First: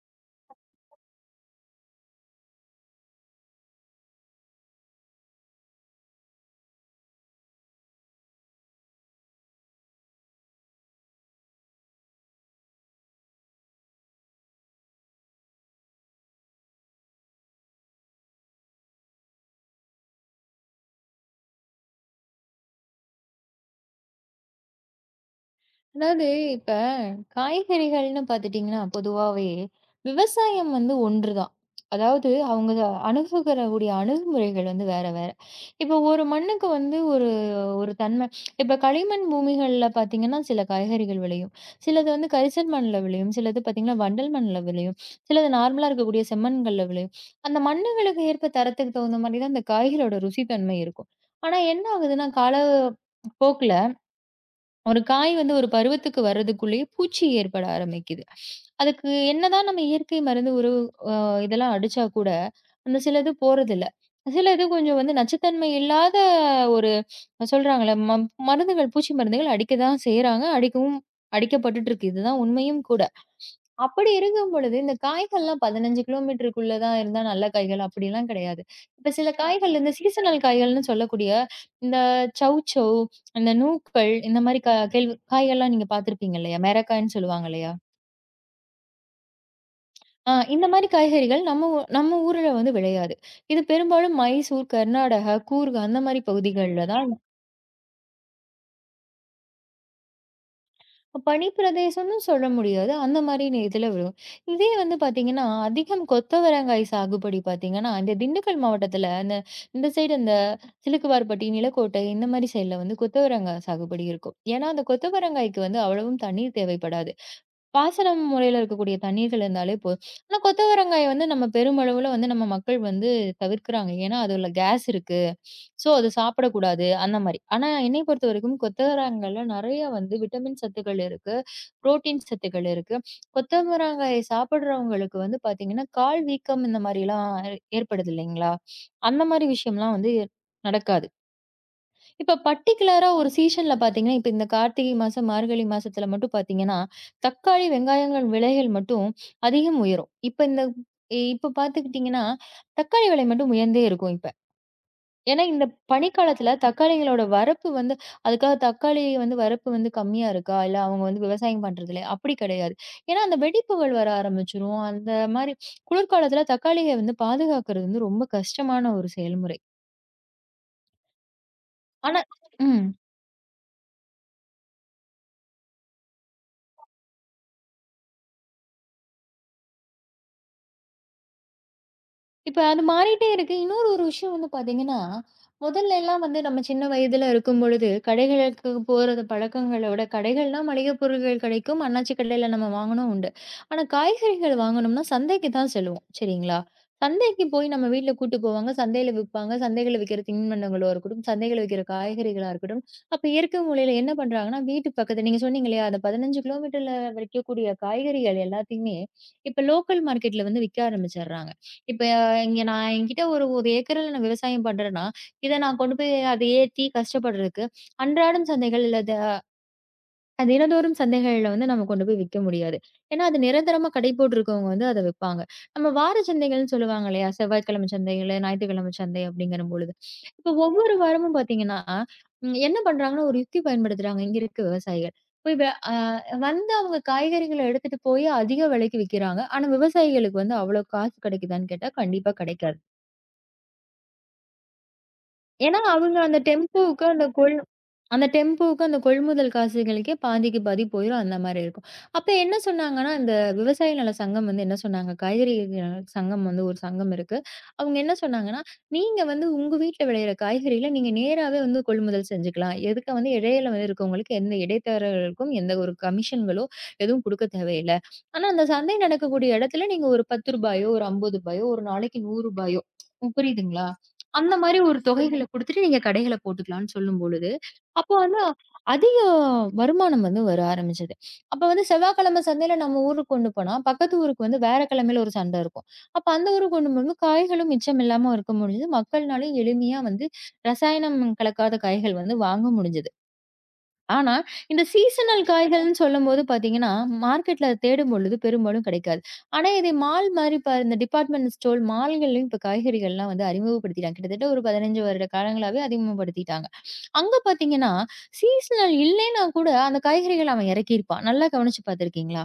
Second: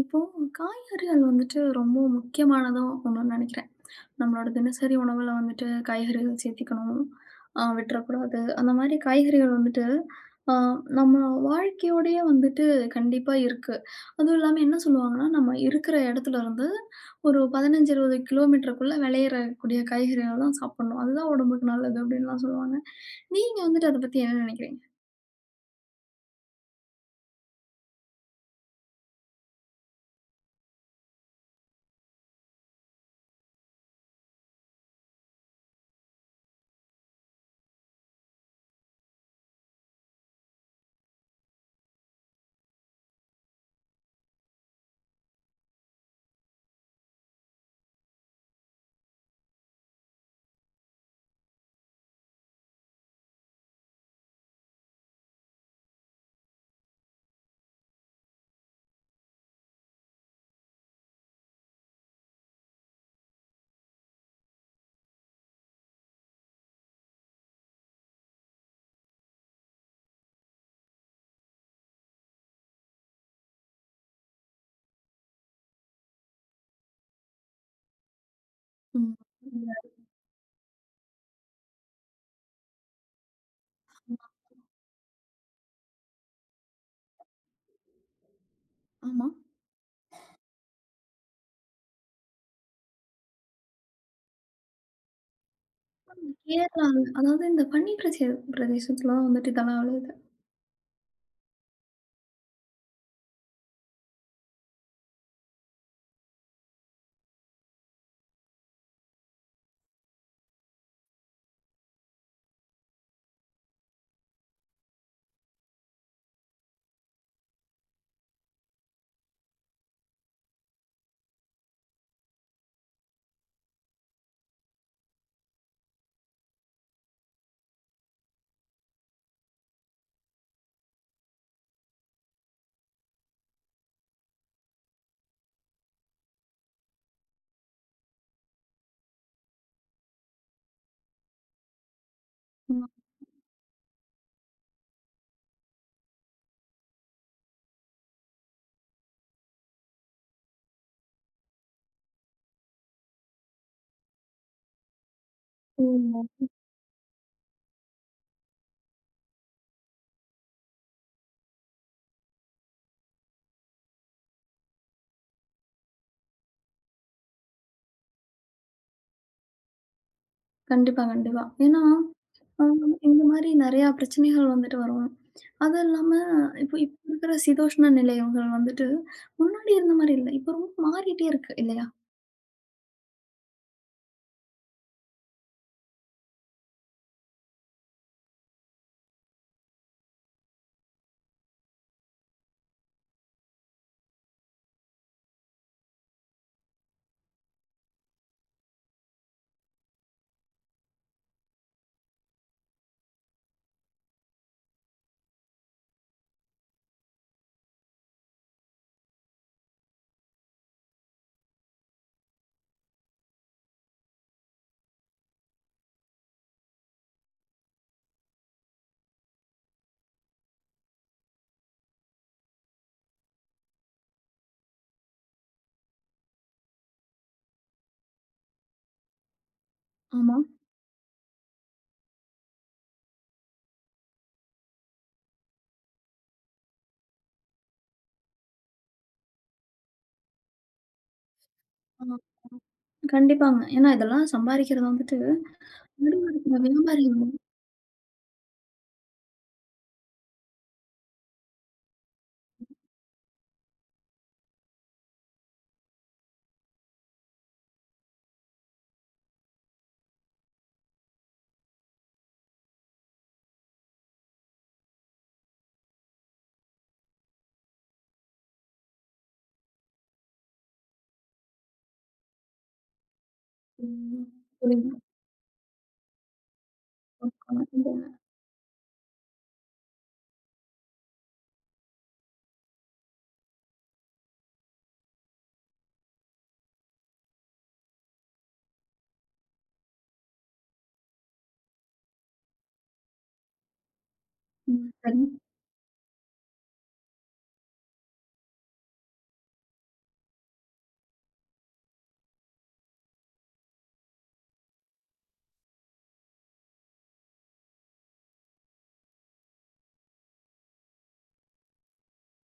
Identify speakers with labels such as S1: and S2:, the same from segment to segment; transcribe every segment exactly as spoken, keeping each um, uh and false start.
S1: இப்போ காய்கறிகள் வந்துட்டு ரொம்ப முக்கியமானதும் ஒண்ணுன்னு நினைக்கிறேன். நம்மளோட தினசரி உணவுல வந்துட்டு காய்கறிகள் சேர்த்திக்கணும். அ விட்டுறக்கூடாது. அந்த மாரி காய்கறிகள் வந்துட்டு அ நம்ம வாழ்க்கையோடயே வந்துட்டு கண்டிப்பா இருக்கு. அதுவும் இல்லாம என்ன சொல்லுவாங்கன்னா, நம்ம இருக்கிற இடத்துல இருந்து ஒரு பதினைந்து, இருபது கிலோமீட்டருக்குள்ள விளையறக்கூடிய காய்கறிகள் தான் சாப்பிடணும். அதுதான் உடம்புக்கு நல்லது அப்டின்லாம் சொல்லுவாங்க. நீங்க வந்துட்டு அத பத்தி என்ன நினைக்கிறீங்க?
S2: அதாவது இப்ப காய்கறிகள்னு பார்த்துட்டீங்கன்னா, பொதுவாவே விவசாயம் வந்து ஒன்றுதான். அதாவது அவங்க அணுகுகிறக்கூடிய அணுகுமுறைகள் வந்து வேற வேற. இப்ப ஒரு மண்ணுக்கு வந்து ஒரு ஒரு தன்மை. இப்ப களிமண் பூமிகள்ல பார்த்தீங்கன்னா, சில காய்கறிகள் விளையும். சிலது வந்து கரிசல் மண்ல விளையும். சிலது பார்த்தீங்கன்னா, வண்டல் மண்ல விளையும். சிலது நார்மலா இருக்கக்கூடிய செம்மண்கள்ல விளையும். அந்த மண்ணுகளுக்கு ஏற்ப தரத்துக்கு தகுந்த மாரி தான் அந்த காய்களோட ருசி தன்மை இருக்கும். ஆனா என்ன ஆகுதுன்னா, கால போக்குல ஒரு காய் வந்து ஒரு பருவத்துக்கு வர்றதுக்குள்ளேயே பூச்சி ஏற்பட ஆரம்பிக்குது. அதுக்கு என்னதான் நம்ம இயற்கை மருந்து, உரவு அ இதெல்லாம் அடிச்சா கூட, அந்த சிலது போறதில்ல. சிலது கொஞ்சம் வந்து நச்சுத்தன்மை இல்லாத ஒரு சொல்றாங்கல்ல, ம மருந்துகள் பூச்சி மருந்துகள் அடிக்க தான் செய்றாங்க. அடிக்கவும் அடிக்கப்பட்டுட்டு இருக்கு. இதுதான் உண்மையும் கூட. அப்படி இருக்கும் பொழுது, இந்த காய்கள்லாம் பதினைந்து கிலோமீட்டருக்குள்ள தான் இருந்தா நல்ல காய்கள் அப்படிலாம் கிடையாது. இப்ப
S1: ம்.
S2: சில காய்கள் இந்த சீசனல் காய்கள்னு சொல்லக்கூடிய இந்த சௌசௌ, அந்த நூக்கள் இந்த மாரி கா கேள்வி காய்கள்லாம் நீங்க பார்த்திருப்பீங்க இல்லையா? மெரக்காய்ன்னு சொல்லுவாங்க இல்லையா?
S1: ஆமா.
S2: ஆ, இந்த மாரி காய்கறிகள் நம்ம ஊ நம்ம ஊர்ல வந்து விளையாது. இது பெரும்பாலும் மைசூர், கர்நாடகா, கூர்க் அந்த மாரி பகுதிகள்ல
S1: கேரளால.
S2: தான்.
S1: அதாவது இந்த பனி பிரதே பிரதேசத்துல தான் வந்துட்டு இதெல்லாம் விளையுது.
S2: பனி பிரதேசம்னு சொல்ல முடியாது. அந்த மாரி நே இதுல விழும். இதே வந்து பார்த்தீங்கன்னா, அதிகம் கொத்தவரங்காய் சாகுபடி பார்த்தீங்கன்னா, இந்த திண்டுக்கல் மாவட்டத்துல அந்த இந்த சைடு, இந்த சிலுக்குவார்பட்டி, நிலக்கோட்டை இந்த மாரி சைடுல வந்து கொத்தவரங்கா சாகுபடி இருக்கும். ஏன்னா, அந்த கொத்தவரங்காய்க்கு வந்து அவ்வளவும் தண்ணீர் தேவைப்படாது. பாசன முறையில இருக்கக்கூடிய தண்ணீர்கள் இருந்தாலே போதும். ஆனா கொத்தவரங்காய வந்து நம்ம பெருமளவுல வந்து நம்ம மக்கள் வந்து தவிர்க்கிறாங்க. ஏன்னா அதுல கேஸ் இருக்கு. ஸோ அது சாப்பிடக்கூடாது அந்த மாரி. ஆனா என்னைய பொறுத்தவரைக்கும் கொத்தவரங்காய்ல நெறைய வந்து விட்டமின் சத்துக்கள் இருக்கு. புரோட்டீன் சத்துக்கள் இருக்கு. கொத்தவரங்காய சாப்பிடுறவங்களுக்கு வந்து பார்த்தீங்கன்னா, கால் வீக்கம் இந்த மாரிலாம் ஏற்படுது இல்லைங்களா? அந்த மாரி விஷயம்லாம் வந்து நடக்காது. இப்ப
S1: ம்.
S2: பர்ட்டிகுலரா ஒரு சீசன்ல பார்த்தீங்கன்னா, இப்ப இந்த கார்த்திகை மாசம், மார்கழி மாசத்துல மட்டும் பார்த்தீங்கன்னா, தக்காளி, வெங்காயங்கள் விலைகள் மட்டும் அதிகம் உயரும். இப்ப இந்த இ- இப்ப பார்த்துக்கிட்டீங்கன்னா, தக்காளி விலை மட்டும் உயர்ந்தே இருக்கும் இப்ப. ஏன்னா இந்த
S1: ஓஹோ!
S2: பனிக்காலத்துல தக்காளிகளோட வரப்பு வந்து அதுக்காக தக்காளி வந்து வரப்பு வந்து கம்மியா இருக்கா? இல்ல அவங்க வந்து விவசாயம் பண்றது இல்லையா? அப்படி கிடையாது. ஏன்னா அந்த வெடிப்புகள் வர ஆரம்பிச்சுரும். அந்த மாரி குளிர்காலத்துல தக்காளிய வந்து பாதுகாக்கிறது வந்து ரொம்ப கஷ்டமான ஒரு செயல்முறை.
S1: கண்டிப்பா, கண்டிப்பா. ஏன்னா,
S2: ஆனா
S1: அ
S2: ம்.
S1: இந்த மாரி நெறையா பிரச்சனைகள் வந்துட்டு வரும். அது இல்லாம இப்போ இப்ப இருக்கிற சீதோஷ்ண நிலையங்கள் வந்துட்டு, முன்னாடி இருந்த மாரி இல்ல. இப்போ ரொம்ப மாறிட்டே இருக்கு இல்லையா?
S2: இப்ப அது மாறிட்டே இருக்கு. இன்னொரு ஒரு விஷயம் வந்து பார்த்தீங்கன்னா, முதல்ல எல்லாம் வந்து நம்ம சின்ன வயதில இருக்கும்பொழுது, கடைகளுக்கு போறது பழக்கங்கள விட, கடைகள்னா மளிகை பொருள்கள் கிடைக்கும். அண்ணாச்சி கடையில நம்ம வாங்கணும் உண்டு. ஆனா காய்கறிகள் வாங்கணும்னா சந்தைக்கு தான் செல்லுவோம். சரிங்களா? சந்தைக்கு போய் நம்ம வீட்ல கூட்டு போவாங்க. சந்தையில விப்பாங்க. சந்தைகள்ல விக்கிற தின்பண்டங்களோ இருக்கட்டும், சந்தைகள்ல விக்கிற காய்கறிகளா இருக்கட்டும். அப்ப இயற்கை முறையில என்ன பண்றாங்கன்னா, வீட்டு பக்கத்து நீங்க சொன்னீங்க இல்லையா? அந்த பதினைந்து கிலோமீட்டர்ல விக்கக்கூடிய காய்கறிகள் எல்லாத்தையுமே, இப்ப லோக்கல் மார்க்கெட்ல வந்து விக்க ஆரம்பிச்சர்றாங்க. இப்ப இங்க நான் என்கிட்ட ஒரு ஒரு ஏக்கர்ல நான் விவசாயம் பண்றேன்னா, இத நான் கொண்டு போய் அத ஏத்தி கஷ்டப்படுறதுக்கு, அன்றாடம் சந்தைகள் இல்ல த தினந்தோறும் சந்தைகள்ல வந்து நம்ம கொண்டு போய் விக்க முடியாது. ஏன்னா, அது நிரந்தரமா கடை போட்டிருக்கவங்க வந்து அத விப்பாங்க. நம்ம வார சந்தைகள்ன்னு சொல்லுவாங்க இல்லையா? செவ்வாய்க்கிழமை சந்தைகளு, ஞாயிற்றுக்கிழமை சந்தை அப்படிங்கிற பொழுது.
S1: ஆமா.
S2: இப்ப ஒவ்வொரு வாரமும் பார்த்தீங்கன்னா, ம் என்ன பண்றாங்கன்னா, ஒரு யுக்தி பயன்படுத்துறாங்க இங்க இருக்க விவசாயிகள். போய் வ அ வந்து அவங்க காய்கறிகள எடுத்துட்டு போய் அதிக விலைக்கு விக்கிறாங்க. ஆனா, விவசாயிகளுக்கு வந்து அவ்வளோ காசு கிடைக்குதான்னு கேட்டா,
S1: ஆ.
S2: கண்டிப்பா கிடைக்காது.
S1: கண்டிப்பாங்க. ஏன்னா இதெல்லாம் சம்பாரிக்கிறது வந்துட்டு
S2: ஏன்னா, அவங்க அந்த
S1: நடுவருக்கிற
S2: டெம்போவுக்கு
S1: வியாபாரிகள்
S2: அந்த
S1: தான்.
S2: கொள் அந்த டெம்போவுக்கு, அந்த கொள்முதல் காசுகளுக்கே பாதிக்கு பாதி போயிரும். அந்த மாரி இருக்கும். அப்ப என்ன சொன்னாங்கன்னா, இந்த விவசாய நல சங்கம் வந்து என்ன சொன்னாங்க, காய்கறி நல சங்கம் வந்து ஒரு சங்கம் இருக்கு. அவங்க என்ன சொன்னாங்கன்னா, "நீங்க வந்து உங்க வீட்ல விளையிற காய்கறிகள நீங்க நேராவே வந்து கொள்முதல் செஞ்சுக்கலாம். எதுக்க வந்து இடையில வந்து இருக்கவங்களுக்கு எந்த இடைத்தரகர்களுக்கும் எந்த ஒரு கமிஷன்களோ எதுவும் குடுக்க தேவையில்ல. ஆனா, அந்த சந்தை நடக்கக்கூடிய இடத்துல நீங்க ஒரு ரூ. பத்து, ஒரு ரூ. ஐம்பது, ஒரு நாளைக்கு ரூ. நூறு, புரியுதுங்களா?
S1: ம்.
S2: அந்த மாரி
S1: புரியுது.
S2: ஒரு தொகைகள குடுத்துட்டு நீங்க கடைகள போட்டுக்கலாம்ன்னு" சொல்லும்பொழுது, அப்போ ஆனா, அதிக வருமானம் வந்து வர ஆரம்பிச்சது. அப்ப வந்து செவ்வாய்க்கிழமை சந்தையில நம்ம ஊருக்கு கொண்டு போனா, பக்கத்து ஊருக்கு வந்து வேற கிழமையில ஒரு சந்தை இருக்கும். அப்ப அந்த ஊருக்கு கொண்டு போகும்போது காய்களும் மிச்சம் இல்லாம இருக்க முடிஞ்சது. மக்கள்னாலயும் எளிமையா வந்து ரசாயனம் கலக்காத காய்கள் வந்து வாங்க முடிஞ்சது. ஆனா, இந்த
S1: ம். சரி.
S2: சீசனல் காய்கள்ன்னு சொல்லும்போது பார்த்தீங்கன்னா, மார்க்கெட்ல அத தேடும் பொழுது பெரும்பாலும் கிடைக்காது. ஆனா, இதை மால் மாரி இப்ப இந்த டிபார்ட்மெண்ட் ஸ்டோர் மால்கள்லயும் இப்ப காய்கறிகள்லாம் வந்து அறிமுகப்படுத்திட்டாங்க. கிட்டத்தட்ட ஒரு பதினைந்து வருட காலங்களாவே அறிமுகப்படுத்திட்டாங்க. அங்க பார்த்தீங்கன்னா, சீசனல் இல்லைன்னா கூட அந்த காய்கறிகள் அவன் இறக்கியிருப்பான். நல்லா கவனிச்சு பார்த்துருக்கீங்களா?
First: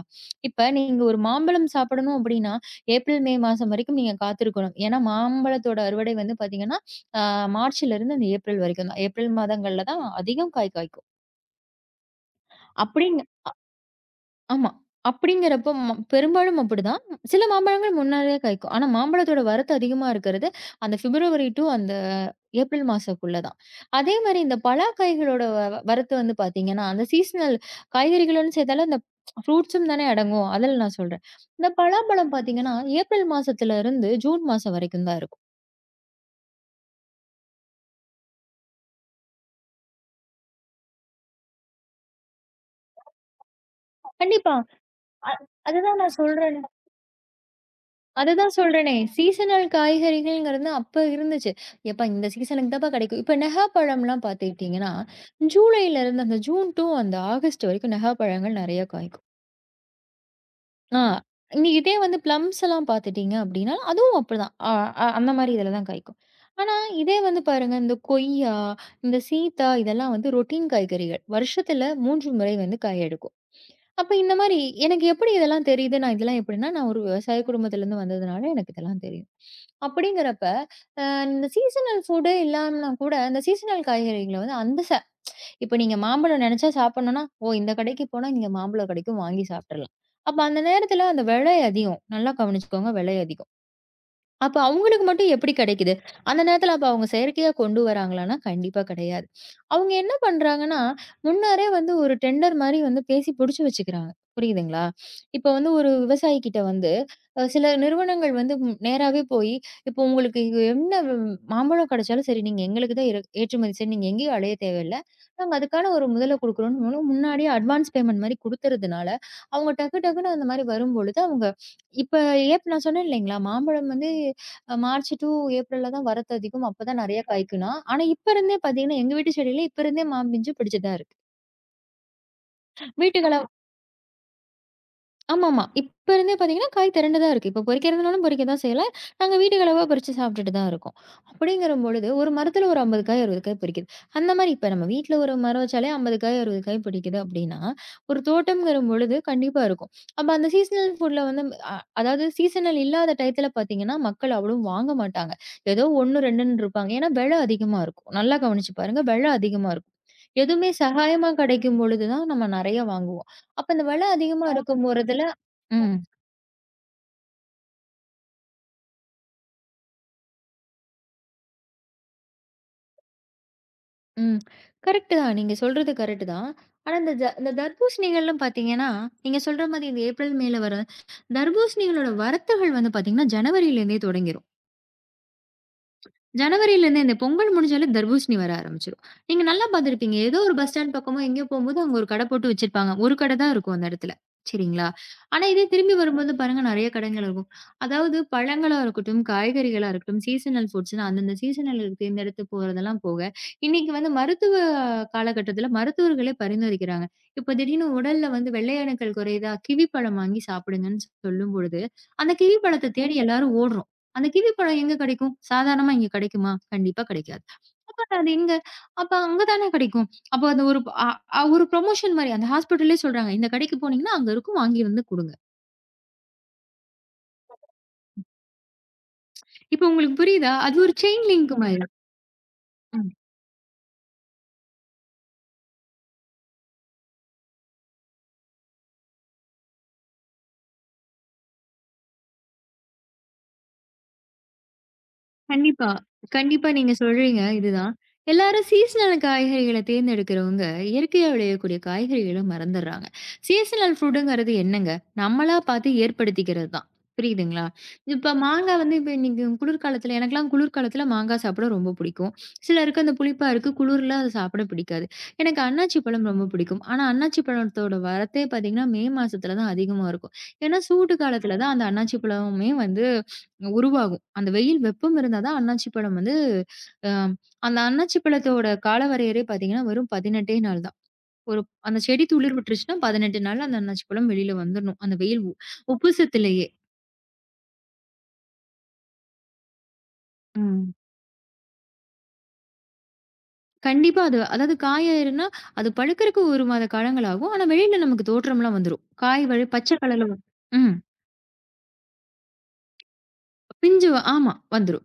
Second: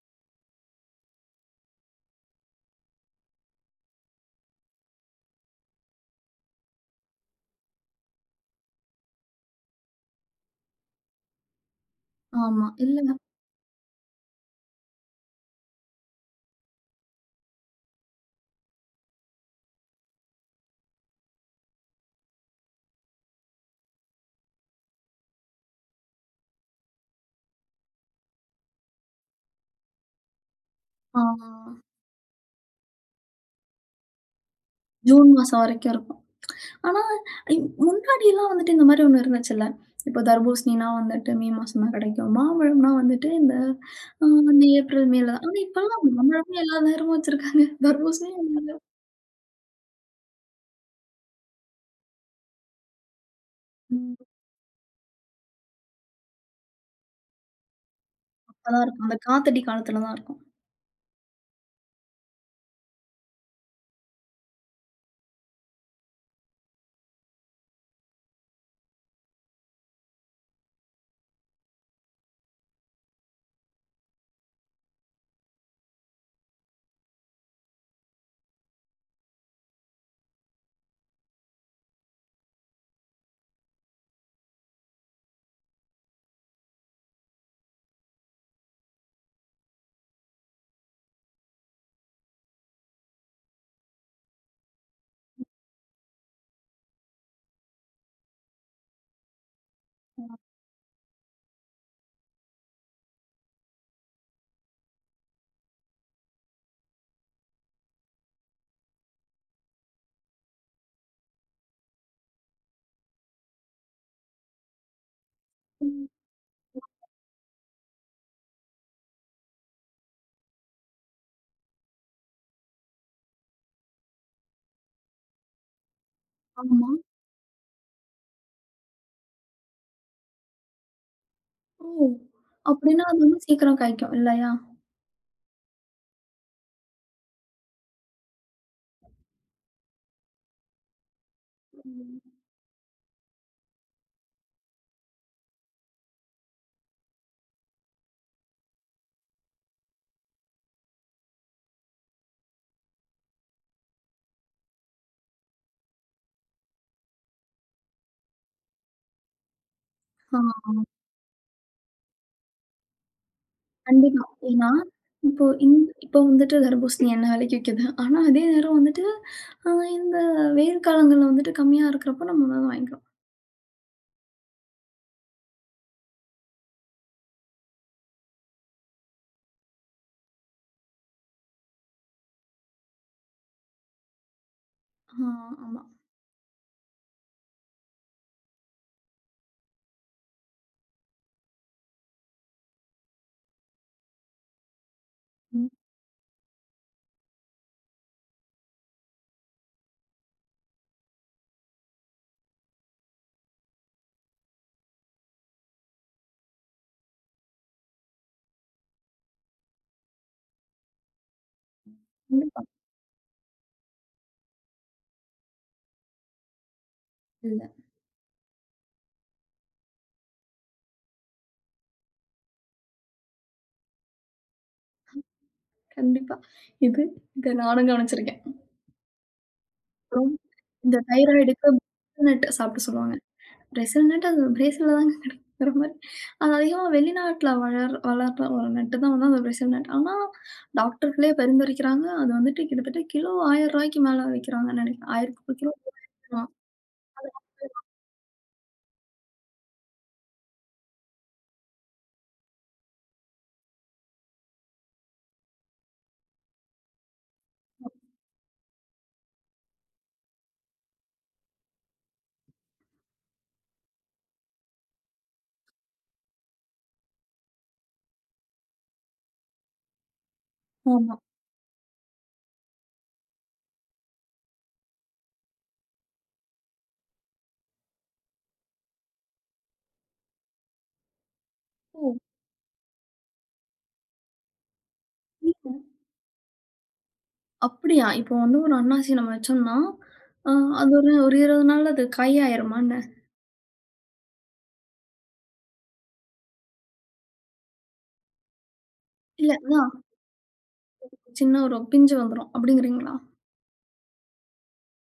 S2: இப்ப நீங்க ஒரு மாம்பழம் சாப்பிடணும் அப்படின்னா, ஏப்ரல், மே மாசம் வரைக்கும் நீங்க காத்திருக்கணும். ஏன்னா, மாம்பழத்தோட அறுவடை வந்து பார்த்தீங்கன்னா, ஆ மார்ச்லருந்து அந்த ஏப்ரல் வரைக்கும் தான். ஏப்ரல் மாதங்கள்ல தான் அதிகம் காய் காய்க்கும்.
S1: ஆமா. இல்ல.
S2: அப்படிங்க. ஆமா. அப்படிங்கிறப்போ ம பெரும்பாலும் அப்படிதான். சில மாம்பழங்கள் முன்னாடியே காய்க்கும். ஆனா மாம்பழத்தோட வரத்து அதிகமா இருக்கிறது, அந்த பிப்ரவரி டூ அந்த ஏப்ரல் மாசக்குள்ள தான். அதே மாரி இந்த பலாக்காய்களோட வ வ- வரத்து வந்து பார்த்தீங்கன்னா, அந்த சீசனல் காய்கறிகளோடு சேர்த்தாலும் அந்த ஃப்ரூட்ஸும் தானே அடங்கும். அதில நான்
S1: ஆ.
S2: சொல்றேன். இந்த பலாப்பழம் பார்த்தீங்கன்னா, ஏப்ரல் மாசத்துல இருந்து ஜூன் மாசம் வரைக்கும் தான்
S1: ஜூன்
S2: இருக்கும்.
S1: மாசம் வரைக்கும் இருக்கும். ஆனா, இப் முன்னாடிலாம் வந்துட்டு இந்த மாரி ஒண்ணு இருந்துச்சுல்ல. இப்போ தர்பூசணினா வந்துட்டு மே மாசம் தான் கிடைக்கும். மாம்பழம்னா வந்துட்டு இந்த அ
S2: கண்டிப்பா.
S1: இந்த ஏப்ரல், மேல தான். ஆனா
S2: அதுதான்
S1: இப்பலாம்
S2: நான்
S1: மாம்பழமே
S2: சொல்றேனே.
S1: எல்லா நேரமும் வச்சிருக்காங்க. தர்பூசணியும்
S2: அதுதான்
S1: எல்லா நேரமும்
S2: சொல்றேனே. சீசனல் காய்கறிகள்ங்கிறது அப்ப இருந்துச்சு. "எப்பா இந்த சீசனுக்கு தான்ப்பா கிடைக்கும்." இப்ப நெகாப்பழம்லாம் பார்த்துக்கிட்டீங்கன்னா, ஜூலைல இருந்து அந்த ஜூன் டூ அந்த ஆகஸ்ட் வரைக்கும் நெகாப்பழங்கள்
S1: இப்ப
S2: நெறைய
S1: தான் இருக்கும். அந்த
S2: காய்க்கும்.
S1: காத்தடி காலத்துல தான் இருக்கும்.
S2: ஆ. நீ இதே வந்து பிளம்ஸ் எல்லாம் பார்த்துட்டீங்க அப்டின்னா, அதுவும் அப்படிதான். அ அ அந்த மாரி இதில தான் காய்க்கும். ஆனா, இதே வந்து பாருங்க, இந்த கொய்யா, இந்த சீத்தா இதெல்லாம் வந்து ரொட்டீன் காய்கறிகள். வருஷத்துல மூன்று முறை வந்து காய் எடுக்கும். அப்ப இந்த மாரி எனக்கு எப்படி இதெல்லாம் தெரியுது? நான் இதெல்லாம் எப்படின்னா, நான் ஒரு விவசாய குடும்பத்திலேருந்து வந்ததுனால எனக்கு இதெல்லாம் தெரியும். அப்படிங்கிறப்ப, அ இந்த சீசனல் ஃபுட்டே இல்லாமனா கூட, இந்த சீசனல் காய்கறிகள வந்து அந்த ச இப்ப நீங்க மாம்பழம் நெனச்சா சாப்பிடணும்னா, ஓ! இந்த கடைக்கு போனா, இங்க மாம்பழம் கெடைக்கும் வாங்கி சாப்ட்டுறலாம். அப்ப அந்த நேரத்துல அந்த விலை அதிகம். நல்லா கவனிச்சுக்கோங்க விலை அதிகம். அப்ப அவங்களுக்கு மட்டும் எப்படி கிடைக்குது? அந்த நேரத்துல அப்ப அவங்க செயற்கையா கொண்டு வராங்களான்னா, கண்டிப்பா கிடையாது. அவங்க என்ன பண்றாங்கன்னா, முன்னரே வந்து ஒரு டெண்டர் மாரி வந்து பேசி புடிச்சு வச்சுக்கிறாங்க. புரியுதுங்களா? இப்ப வந்து ஒரு விவசாயி கிட்ட வந்து அ சில நிறுவனங்கள் வந்து ம் நேராவே போயி, இப்போ உங்களுக்கு இது என்ன வ் மாம்பழம் கிடைச்சாலும் சரி, நீங்க எங்களுக்கு தான் இற ஏற்றுமதி செய்யணும். நீங்க எங்கேயும் அலைய தேவையில்ல. நாங்க அதுக்கான ஒரு முதல குடுக்குறோம்ன்னு முன்ன முன்னாடியே அட்வான்ஸ் பேமெண்ட் மாரி குடுத்துறதுனால, அவங்க டக்கு டக்குன்னு அந்த மாரி வரும்பொழுது, அவங்க இப்ப ஏப் நான் சொன்னேன் இல்லைங்களா? மாம்பழம் வந்து அ மார்ச் டூ ஏப்ரல்ல தான் வரத்து அதிகம்.
S1: ஆமா.
S2: அப்பதான் நெறைய காய்க்குனாம். ஆனா இப்ப இருந்தே பார்த்தீங்கன்னா, எங்க வீட்டு செடியில இப்ப இருந்தே மான் பிஞ்சு பிடிச்சு தான் இருக்கு.
S1: ஓ! அப்படின்னா அது
S2: வீட்டுகள
S1: வந்து சீக்கிரம் காய்க்கும் இல்லையா?
S2: ஆமாமா. இப்ப இருந்தே பார்த்தீங்கன்னா, காய் திரண்டு தான் இருக்கு. இப்ப பொறிக்கிறதுனாலும் பொறிக்க தான் செய்யலாம். நாங்க வீட்டுக்கு அளவா பறிச்சு சாப்பிட்டுட்டு தான் இருக்கோம். அப்படிங்கிற பொழுது,
S1: ம்.
S2: ஒரு மரத்துல ஒரு ஐம்பது காய், அறுபது காய் பொறிக்குது. அந்த மாரி இப்ப நம்ம வீட்ல ஒரு மரம் வச்சாலே ஐம்பது காய், அறுபது காய் பிடிக்குது அப்படின்னா, ஒரு தோட்டம்ங்கிற பொழுது கண்டிப்பா இருக்கும். அப்ப அந்த சீசனல் ஃபுட்ல வந்து அ அதாவது சீசனல் இல்லாத டயத்துல பார்த்தீங்கன்னா, மக்கள் அவ்வளவும் வாங்க மாட்டாங்க. ஏதோ ஒன்று, 2ன்னு இருப்பாங்க. ஏன்னா விலை அதிகமா இருக்கும். நல்லா கவனிச்சு பாருங்க. விலை அதிகமா இருக்கும்.
S1: ஆ
S2: எதுவுமே சகாயமா கிடைக்கும் பொழுது தான் நம்ம நெறைய வாங்குவோம். அப்ப இந்த விலை
S1: கண்டிப்பா.
S2: அதிகமா
S1: ஏன்னா,
S2: இருக்கும் ஆமாங்க. ஒரு இதுல
S1: இப்போ இந்
S2: ம்,
S1: இப்போ வந்துட்டு தர்பூசணி என்ன விலைக்கு விக்குது. ஆனா அதே நேரம் வந்துட்டு அ இந்த வெயில் காலங்கள்ல வந்துட்டு கம்மியா இருக்கிறப்போ நம்ம வந்து அதை வாங்கிக்கிறோம்.
S2: ம். கரெக்ட் தான். நீங்க சொல்றது கரெக்ட் தான். ஆனா இந்த ஜ இந்த தர்பூசணிகள்லாம் பாத்தீங்கன்னா, நீங்க சொல்ற மாரி இந்த ஏப்ரல், மேல வர தர்பூசணிகளோட வரத்துகள் வந்து பாத்தீங்கன்னா, ஜனவரியிலேருந்தே தொடங்கிரும்.
S1: ஆ ஆமா.
S2: ஜனவரிலேருந்தே இந்த பொங்கல் முடிஞ்சாலே தர்பூசணி வர ஆரம்பிச்சுரும். நீங்க நல்லா பார்த்துருப்பீங்க. ஏதோ ஒரு பஸ் ஸ்டாண்ட் பக்கமோ எங்கேயோ போம்போது அங்க ஒரு கடை போட்டு வச்சிருப்பாங்க. ஒரு கடை தான் இருக்கும் அந்த இடத்துல. சரிங்களா? ஆனா இதே திரும்பி வரும்போது பாருங்க நெறைய கடைகள் இருக்கும். அதாவது பழங்களா இருக்கட்டும், காய்கறிகளா இருக்கட்டும், சீசனல் ஃபுட்ஸ்ன்னா அந்தந்த சீசனலுக்கு தேர்ந்தெடுத்து போறதெல்லாம் போக, இன்னைக்கு வந்து மருத்துவ காலகட்டத்துல மருத்துவர்களே பரிந்துரைக்கிறாங்க. இப்ப திடீர்னு உடல்ல வந்து வெள்ளை அணுக்கள் குறையுதா, கிவி பழம் வாங்கி சாப்பிடுங்கன்னு சொல்லும்பொழுது, அந்த கிவி
S1: கண்டிப்பா.
S2: பழத்த தேடி எல்லாரும் ஓடுறோம். அந்த கிவி பழம் எங்க கிடைக்கும்? சாதாரணமா இங்க கிடைக்குமா? கண்டிப்பா கிடைக்காது.
S1: இல்ல.
S2: அப்ப அது எங்க? அப்ப அங்க தானே கிடைக்கும். அப்ப அது ஒரு அ அ ஒரு ப்ரமோஷன் மாரி அந்த ஹாஸ்பிட்டல்லயே சொல்றாங்க. இந்த கடைக்கு போனீங்கன்னா, அங்க இருக்கும். வாங்கி வந்து குடுங்க.
S1: கண்டிப்பா. இது இத நானும் கவனிச்சிருக்கேன்.
S2: இப்ப உங்களுக்கு
S1: அப்புறம்
S2: புரியுதா? அது ஒரு
S1: இந்த
S2: செயின் லிங்க்
S1: தைராய்டுக்கு
S2: மாரி.
S1: பிரேசில் நட் சாப்பிட சொல்லுவாங்க. பிரேசில் நட் அது பிரேசில்ல தாங்க கிடைக்குங்கிற மாரி. அது அதிகமா வெளிநாட்ல வளர் வளர்ற ஒரு நட்டு தான் வந்து அந்த பிரேசில் நட். ஆனா டாக்டர்களே பரிந்துரைக்கிறாங்க. அது வந்துட்டு கிட்டத்தட்ட கிலோ ஆயிரம் ரூபாய்க்கு மேல விக்கிறாங்கன்னு நினைக்கிறேன். ஆயிரம் ரூபாய்க்கு கிலோ
S2: கண்டிப்பா.
S1: ஆ,
S2: கண்டிப்பா நீங்க சொல்றீங்க இதுதான். எல்லாரும் சீசனல் காய்கறிகள தேர்ந்தெடுக்கிறவங்க, இயற்கையா விளையக்கூடிய காய்கறிகள மறந்துர்றாங்க. சீசனல் ஃப்ரூட்டுங்கிறது என்னங்க? நம்மளா பார்த்து ஏற்படுத்திக்கிறது தான். புரியுதுங்களா? இப்ப மாங்கா வந்து இப்ப இன்னைக்கு குளிர்காலத்துல எனக்கெல்லாம் குளிர்காலத்துல மாங்கா சாப்பிட ரொம்ப பிடிக்கும். சிலருக்கு அந்த புளிப்பா இருக்கு, குளிர்ல அது சாப்பிட பிடிக்காது. எனக்கு அன்னாச்சி பழம் ரொம்ப பிடிக்கும். ஆனா அன்னாச்சி பழத்தோட வரத்தே பார்த்தீங்கன்னா, மே மாசத்துல தான் அதிகமா இருக்கும். ஏன்னா சூட்டு
S1: ஆமா.
S2: காலத்துல தான் அந்த அன்னாச்சி பழமுமே வந்து உருவாகும். அந்த வெயில் வெப்பம் இருந்தா தான் அண்ணாச்சி பழம் வந்து அ அந்த அண்ணாச்சி பழத்தோட கால வரையறை பார்த்தீங்கன்னா, வெறும் பதினெட்டு நாள் தான். ஒரு அந்த
S1: ஓ!
S2: செடி துளிர் விட்டுருச்சுன்னா, பதினெட்டு நாள்ல அந்த அண்ணாச்சி பழம் வெளியில வந்துரணும். அந்த வெயில் உ
S1: இல்ல.
S2: உப்புசத்திலேயே.
S1: அப்படியா? இப்போ வந்து ஒரு அன்னாசி நம்ம வச்சோம்னா, அ அது
S2: ம்.
S1: ஒரு ஒரு இருபது நாள்ல அது காய் ஆயிருமா என்ன?
S2: கண்டிப்பா அது அதாவது காயாயிருன்னா, அது பழுக்கறக்கு ஒரு மாத காலங்கள் ஆகும். ஆனா வெளியில நமக்கு தோற்றம்லாம் வந்துரும். காய்
S1: இல்ல
S2: வழி
S1: அதான்
S2: பச்சை கலர்ல வரும். ம்.
S1: சின்ன ஒரு பிஞ்சு வந்துரும் அப்படிங்கிறீங்களா?
S2: பிஞ்சு வ- ஆமா வந்துரும்.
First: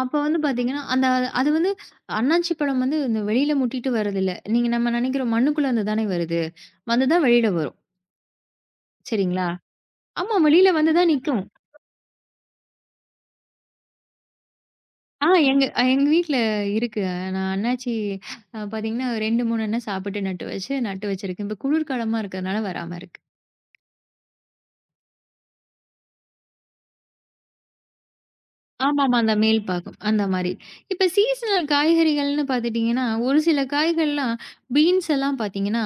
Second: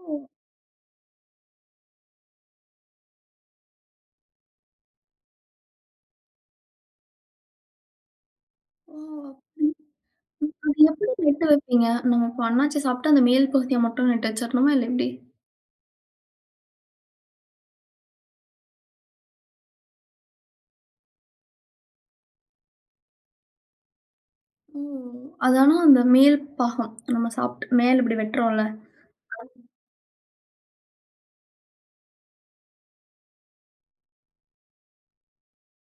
S2: அப்ப வந்து பார்த்தீங்கன்னா, அந்த அது வந்து அண்ணாச்சி பழம் வந்து இந்த வெளியில முட்டிட்டு வரதில்ல. நீங்க நம்ம நினைக்கிறோம் மண்ணுக்குள்ள இருந்து தானே வருது. வந்து தான் வெளியில வரும்.
S1: ஓ!
S2: சரிங்களா? ஆமா. வெளியில
S1: அது
S2: வந்து தான்
S1: எப்படி
S2: நிக்கும்.
S1: நெட்டு வைப்பீங்க? நம்ம இப்ப அண்ணாச்சி சாப்பிட்டு அந்த மேல் பகுதிய மட்டும் நெட்டு வச்சிரணுமா? இல்ல எப்படி?
S2: ஆ எங்க அ, எங்க வீட்ல இருக்கு. நான் அண்ணாச்சி அ பார்த்தீங்கன்னா ரெண்டு, மூணு அண்ண சாப்பிட்டு நட்டு வச்சு நட்டு வச்சிருக்கு. இப்ப குளிர்காலமா இருக்கிறதுனால வராம இருக்கு.
S1: ஓ! அது ஆனா அந்த மேல் பாகம். நம்ம சாப்பிட்டு மேல இப்படி வெட்டுறோம்ல.
S2: ஆமாமா. அந்த மேல் பாகம். அந்த மாரி. இப்ப சீசனல் காய்கறிகள்னு பார்த்துட்டீங்கன்னா, ஒரு சில காய்கள்லாம் பீன்ஸ் எல்லாம் பார்த்தீங்கன்னா,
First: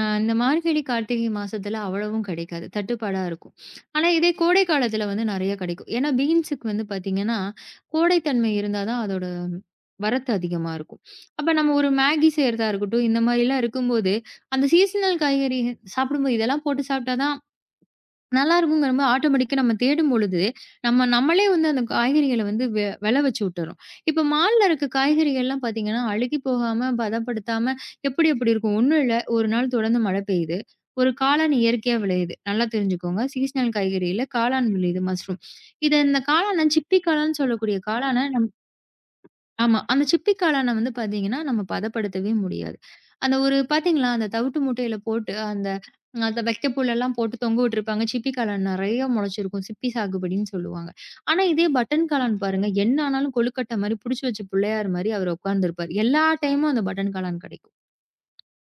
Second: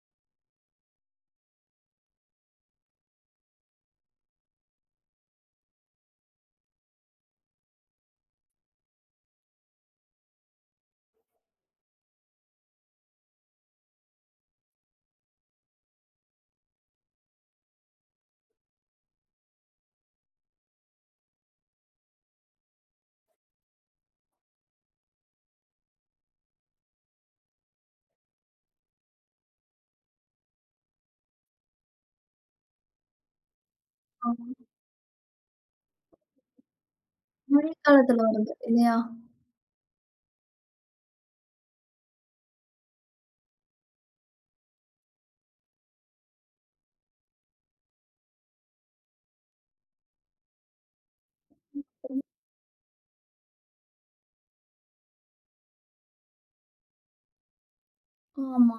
S2: அ இந்த மார்கழி, கார்த்திகை மாசத்துல அவ்வளவும் கிடைக்காது. தட்டுப்பாடா இருக்கும். ஆனா இதே கோடை காலத்துல வந்து நெறைய கிடைக்கும். ஏன்னா பீன்ஸுக்கு வந்து பார்த்தீங்கன்னா, கோடைத்தன்மை இருந்தா தான் அதோட வரத்து அதிகமா இருக்கும். அப்ப நம்ம ஒரு மேகி செய்றதா இருக்கட்டும், இந்த மாரிலாம் இருக்கும்போது, அந்த சீசனல் காய்கறி சாப்பிடும்போது இதெல்லாம் போட்டு சாப்பிட்டா தான் நல்லா இருக்குங்கிறபோது ஆட்டோமேட்டிக்கா நம்ம தேடும் பொழுது, நம்ம நம்மளே வந்து அந்த காய்கறிகள வந்து வெ வெல வச்சு விட்டுர்றோம். இப்ப மால்ல இருக்க காய்கறிகள்லாம் பார்த்தீங்கன்னா, அழுகி போகாம, பதப்படுத்தாம எப்படி எப்படி இருக்கும்? ஒண்ணும் இல்ல. ஒரு நாள் தொடர்ந்து மழை பெய்யுது. ஒரு காளான் இயற்கையா விளையுது. நல்லா தெரிஞ்சுக்கோங்க. சீசனல் காய்கறியில
S1: ஆமா.
S2: காளான் விளையுது மஷ்ரூம். இத இந்த காளான சிப்பி காளான்னு சொல்லக்கூடிய காளான.
S1: மழைக்காலத்துல வருது இல்லையா?
S2: ஆமா. அந்த சிப்பி காளான வந்து பார்த்தீங்கன்னா, நம்ம பதப்படுத்தவே முடியாது. அந்த ஒரு பார்த்தீங்களா, அந்த தவிட்டு மூட்டையில போட்டு அந்த ம், அந்த வைக்கப்புல்லலாம் போட்டு தொங்க விட்டுருப்பாங்க. சிப்பி காளான் நெறைய முளைச்சிருக்கும். சிப்பி சாகுபடின்னு சொல்லுவாங்க. ஆனா, இதே பட்டன் காளான் பாருங்க, என்ன ஆனாலும் கொழுக்கட்டை மாரி புடிச்சு வச்ச புள்ளையார் மாரி அவரு உட்கார்ந்திருப்பாரு. எல்லா டைமும் அந்த பட்டன் காளான் கெடைக்கும்.
S1: ஆமா.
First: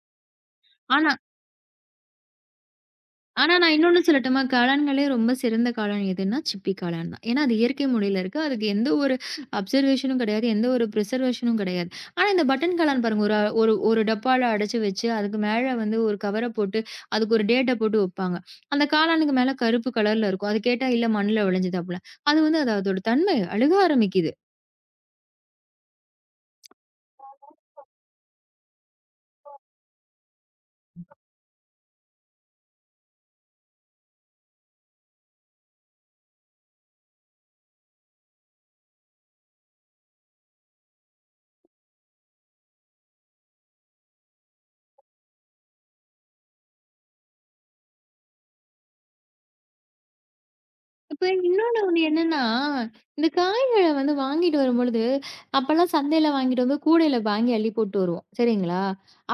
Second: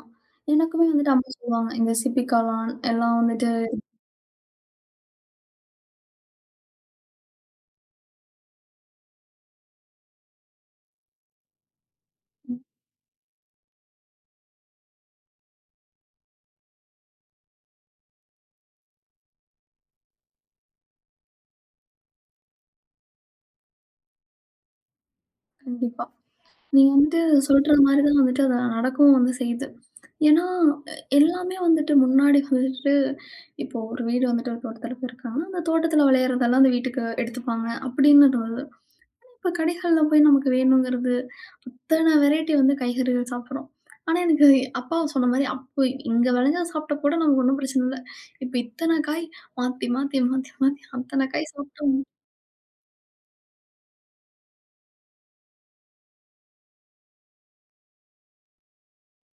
S1: எனக்குமே
S2: ஆனா
S1: வந்துட்டு அம்மா சொல்லுவாங்க. இந்த சிப்பி காளான் எல்லாம் வந்துட்டு
S2: ஆனா, நான் இன்னொன்னு சொல்லட்டுமா? காளான்களே ரொம்ப சிறந்த காளான் எதுன்னா, சிப்பி காளான் தான். ஏன்னா, அது இயற்கை முறையில இருக்கு. அதுக்கு எந்த ஒரு அப்சர்வேஷனும் கிடையாது. எந்த ஒரு பிரிசர்வேஷனும் கிடையாது. ஆனா, இந்த பட்டன் காளான் பாருங்க, ஒரு ஒரு ஒரு டப்பால அடைச்சு வச்சு, அதுக்கு மேல வந்து ஒரு கவர போட்டு, அதுக்கு ஒரு டேட்ட போட்டு வைப்பாங்க. அந்த காளானுக்கு மேல கருப்பு கலர்ல இருக்கும். அது கேட்டா, "இல்ல மண்ணுல விளைஞ்சது" அப்டிலாம். அது வந்து அது அதோட தன்மை அழுக ஆரம்பிக்குது.
S1: கண்டிப்பா. நீங்க வந்துட்டு சொல்ற மாரி தான் வந்துட்டு அது நடக்கவும் வந்து செய்யுது. ஏன்னா, எ எல்லாமே வந்துட்டு முன்னாடி வந்துட்டு இப்போ ஒரு வீடு வந்துட்டு ஒருத்தர் போயிருக்காங்கன்னா, அந்த தோட்டத்துல விளையறதெல்லாம் அந்த வீட்டுக்கு எடுத்துப்பாங்க அப்படின்னு இருந்தது. இப்ப கடைகள்ல போய் நமக்கு வேணுங்கிறது, இத்தன வெரைட்டி வந்து காய்கறிகள் சாப்பிடுறோம். ஆனா, எனக்கு அப்பா சொன்ன மாரி, அப்போ இங்க விளைஞ்சத சாப்பிட்டா கூட நமக்கு ஒண்ணும் பிரச்சனை இல்ல. இப்ப இத்தன காய் மாத்தி, மாத்தி, மாத்தி, மாத்தி
S2: இப்ப
S1: அத்தன காய்
S2: இன்னொன்னு
S1: சாப்பிட்டா
S2: ஒண்ணு என்னன்னா, இந்த காய்கள வந்து வாங்கிட்டு வரும்பொழுது, அப்பலாம் சந்தையில வாங்கிட்டு வந்து கூடையில வாங்கி அள்ளி போட்டு வருவோம். சரிங்களா?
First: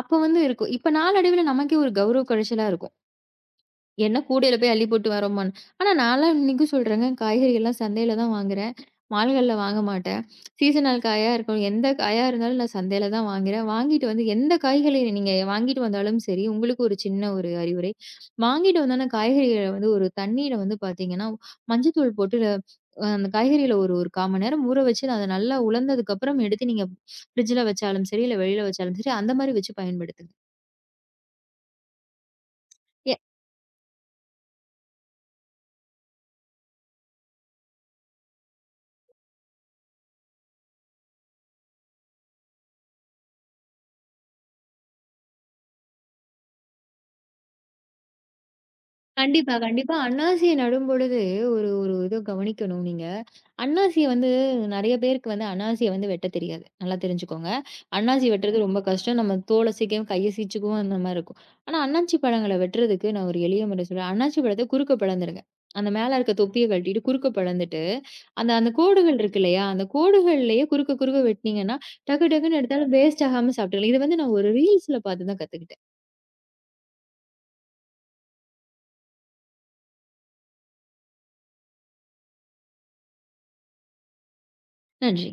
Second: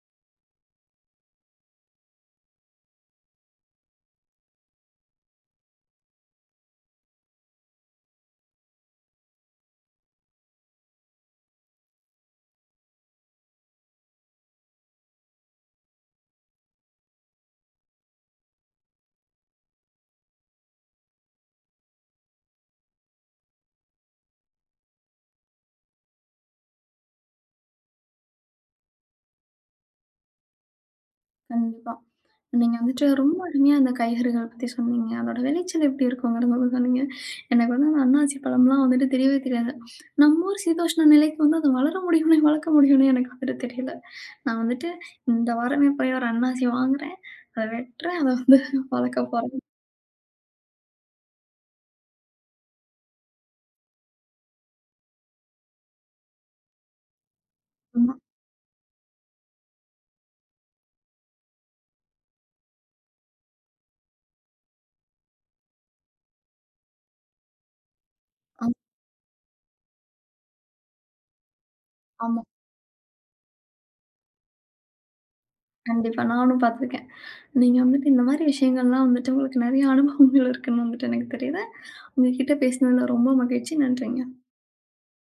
S2: அப்ப வந்து இருக்கும். இப்ப நாளடைவில நமக்கே ஒரு கௌரவ குறைச்சலா இருக்கும். என்ன கூடையில போய் அள்ளி போட்டு வரோமான்னு. ஆனா நான்லாம் இன்னைக்கும் சொல்றேங்க, காய்கறிகள்லாம் சந்தையில தான் வாங்குறேன். மால்கள்ல வாங்க மாட்டேன். சீசனல் காயா இருக்கும். எந்த காயா இருந்தாலும் நான் சந்தையில தான் வாங்குறேன். வாங்கிட்டு வந்து எந்த காய்களை நீங்க வாங்கிட்டு வந்தாலும் சரி, உங்களுக்கு ஒரு சின்ன ஒரு அறிவுரை. வாங்கிட்டு வந்தான காய்கறிகள வந்து ஒரு தண்ணீல வந்து பார்த்தீங்கன்னா, மஞ்சத்தூள் போட்டு அ அந்த காய்கறிகள ஒரு ஒரு கால் மணி நேரம் ஊற வச்சு அத நல்லா உலர்ந்ததுக்கப்புறம் எடுத்து நீங்க ஃப்ரிட்ஜ்ல வச்சாலும் சரி, இல்ல வெளியில வச்சாலும் சரி, அந்த மாரி வச்சு பயன்படுத்துங்க.
S1: கண்டிப்பா. நீங்க வந்துட்டு ரொம்ப அருமையா அந்த காய்கறிகள் பத்தி சொன்னீங்க. அதோட விளைச்சல் எப்படி இருக்குங்கிறத பத்தி சொன்னீங்க. எனக்கு வந்து அந்த அன்னாசி பழம்லாம் வந்துட்டு தெரியவே தெரியாது. நம்ம ஊர் சீதோஷ்ண நிலைக்கு வந்து அது வளர முடியும்னே, வளர்க்க முடியும்னே எனக்கு வந்துட்டு தெரியல. நான் வந்துட்டு இந்த வாரமே போய் ஒரு அன்னாசி வாங்குறேன். அத வெட்டுறேன். அத வந்து வளர்க்க
S2: கண்டிப்பா,
S1: போறேன்.
S2: கண்டிப்பா. அன்னாசிய நடும்பொழுது ஒரு ஒரு இத கவனிக்கணும் நீங்க. அன்னாசிய வந்து நெறைய பேருக்கு வந்து அன்னாசிய வந்து வெட்டத் தெரியாது. நல்லா தெரிஞ்சுக்கோங்க.
S1: ஆமா,
S2: அன்னாசி வெட்டுறது ரொம்ப கஷ்டம். நம்ம தோல சீக்கிரம் கைய சீச்சுக்குவோம் அந்த மாரி இருக்கும். ஆனா அன்னாசி பழங்கள வெட்டுறதுக்கு நான் ஒரு எளிய முறை சொல்றேன். அன்னாசி பழத்த குறுக்க பிளந்துருங்க. அந்த மேல இருக்க தொப்பிய கழட்டிட்டு குறுக்க பிளந்துட்டு, அந்த அந்த
S1: ஆமா,
S2: கோடுகள் இருக்கு இல்லையா? அந்த கோடுகள்லயே குறுக்க குறுக்க வெட்டுனீங்கன்னா, டக்கு
S1: ஆமா.
S2: டக்குன்னு எடுத்தாலும் வேஸ்ட் ஆகாம சாப்பிட்டுக்கலாம். இது வந்து நான் ஒரு ரீல்ஸ்ல பார்த்து தான் கத்துக்கிட்டேன்.
S1: கண்டிப்பா. நானும் பார்த்துருக்கேன். நீங்க வந்துட்டு இந்த மாரி விஷயங்கள்லாம் வந்துட்டு உங்களுக்கு நெறைய அனுபவங்கள் இருக்குன்னு வந்துட்டு எனக்கு தெரியுது. உங்க கிட்ட பேசினதுல ரொம்ப மகிழ்ச்சி. நன்றிங்க.
S2: நன்றி.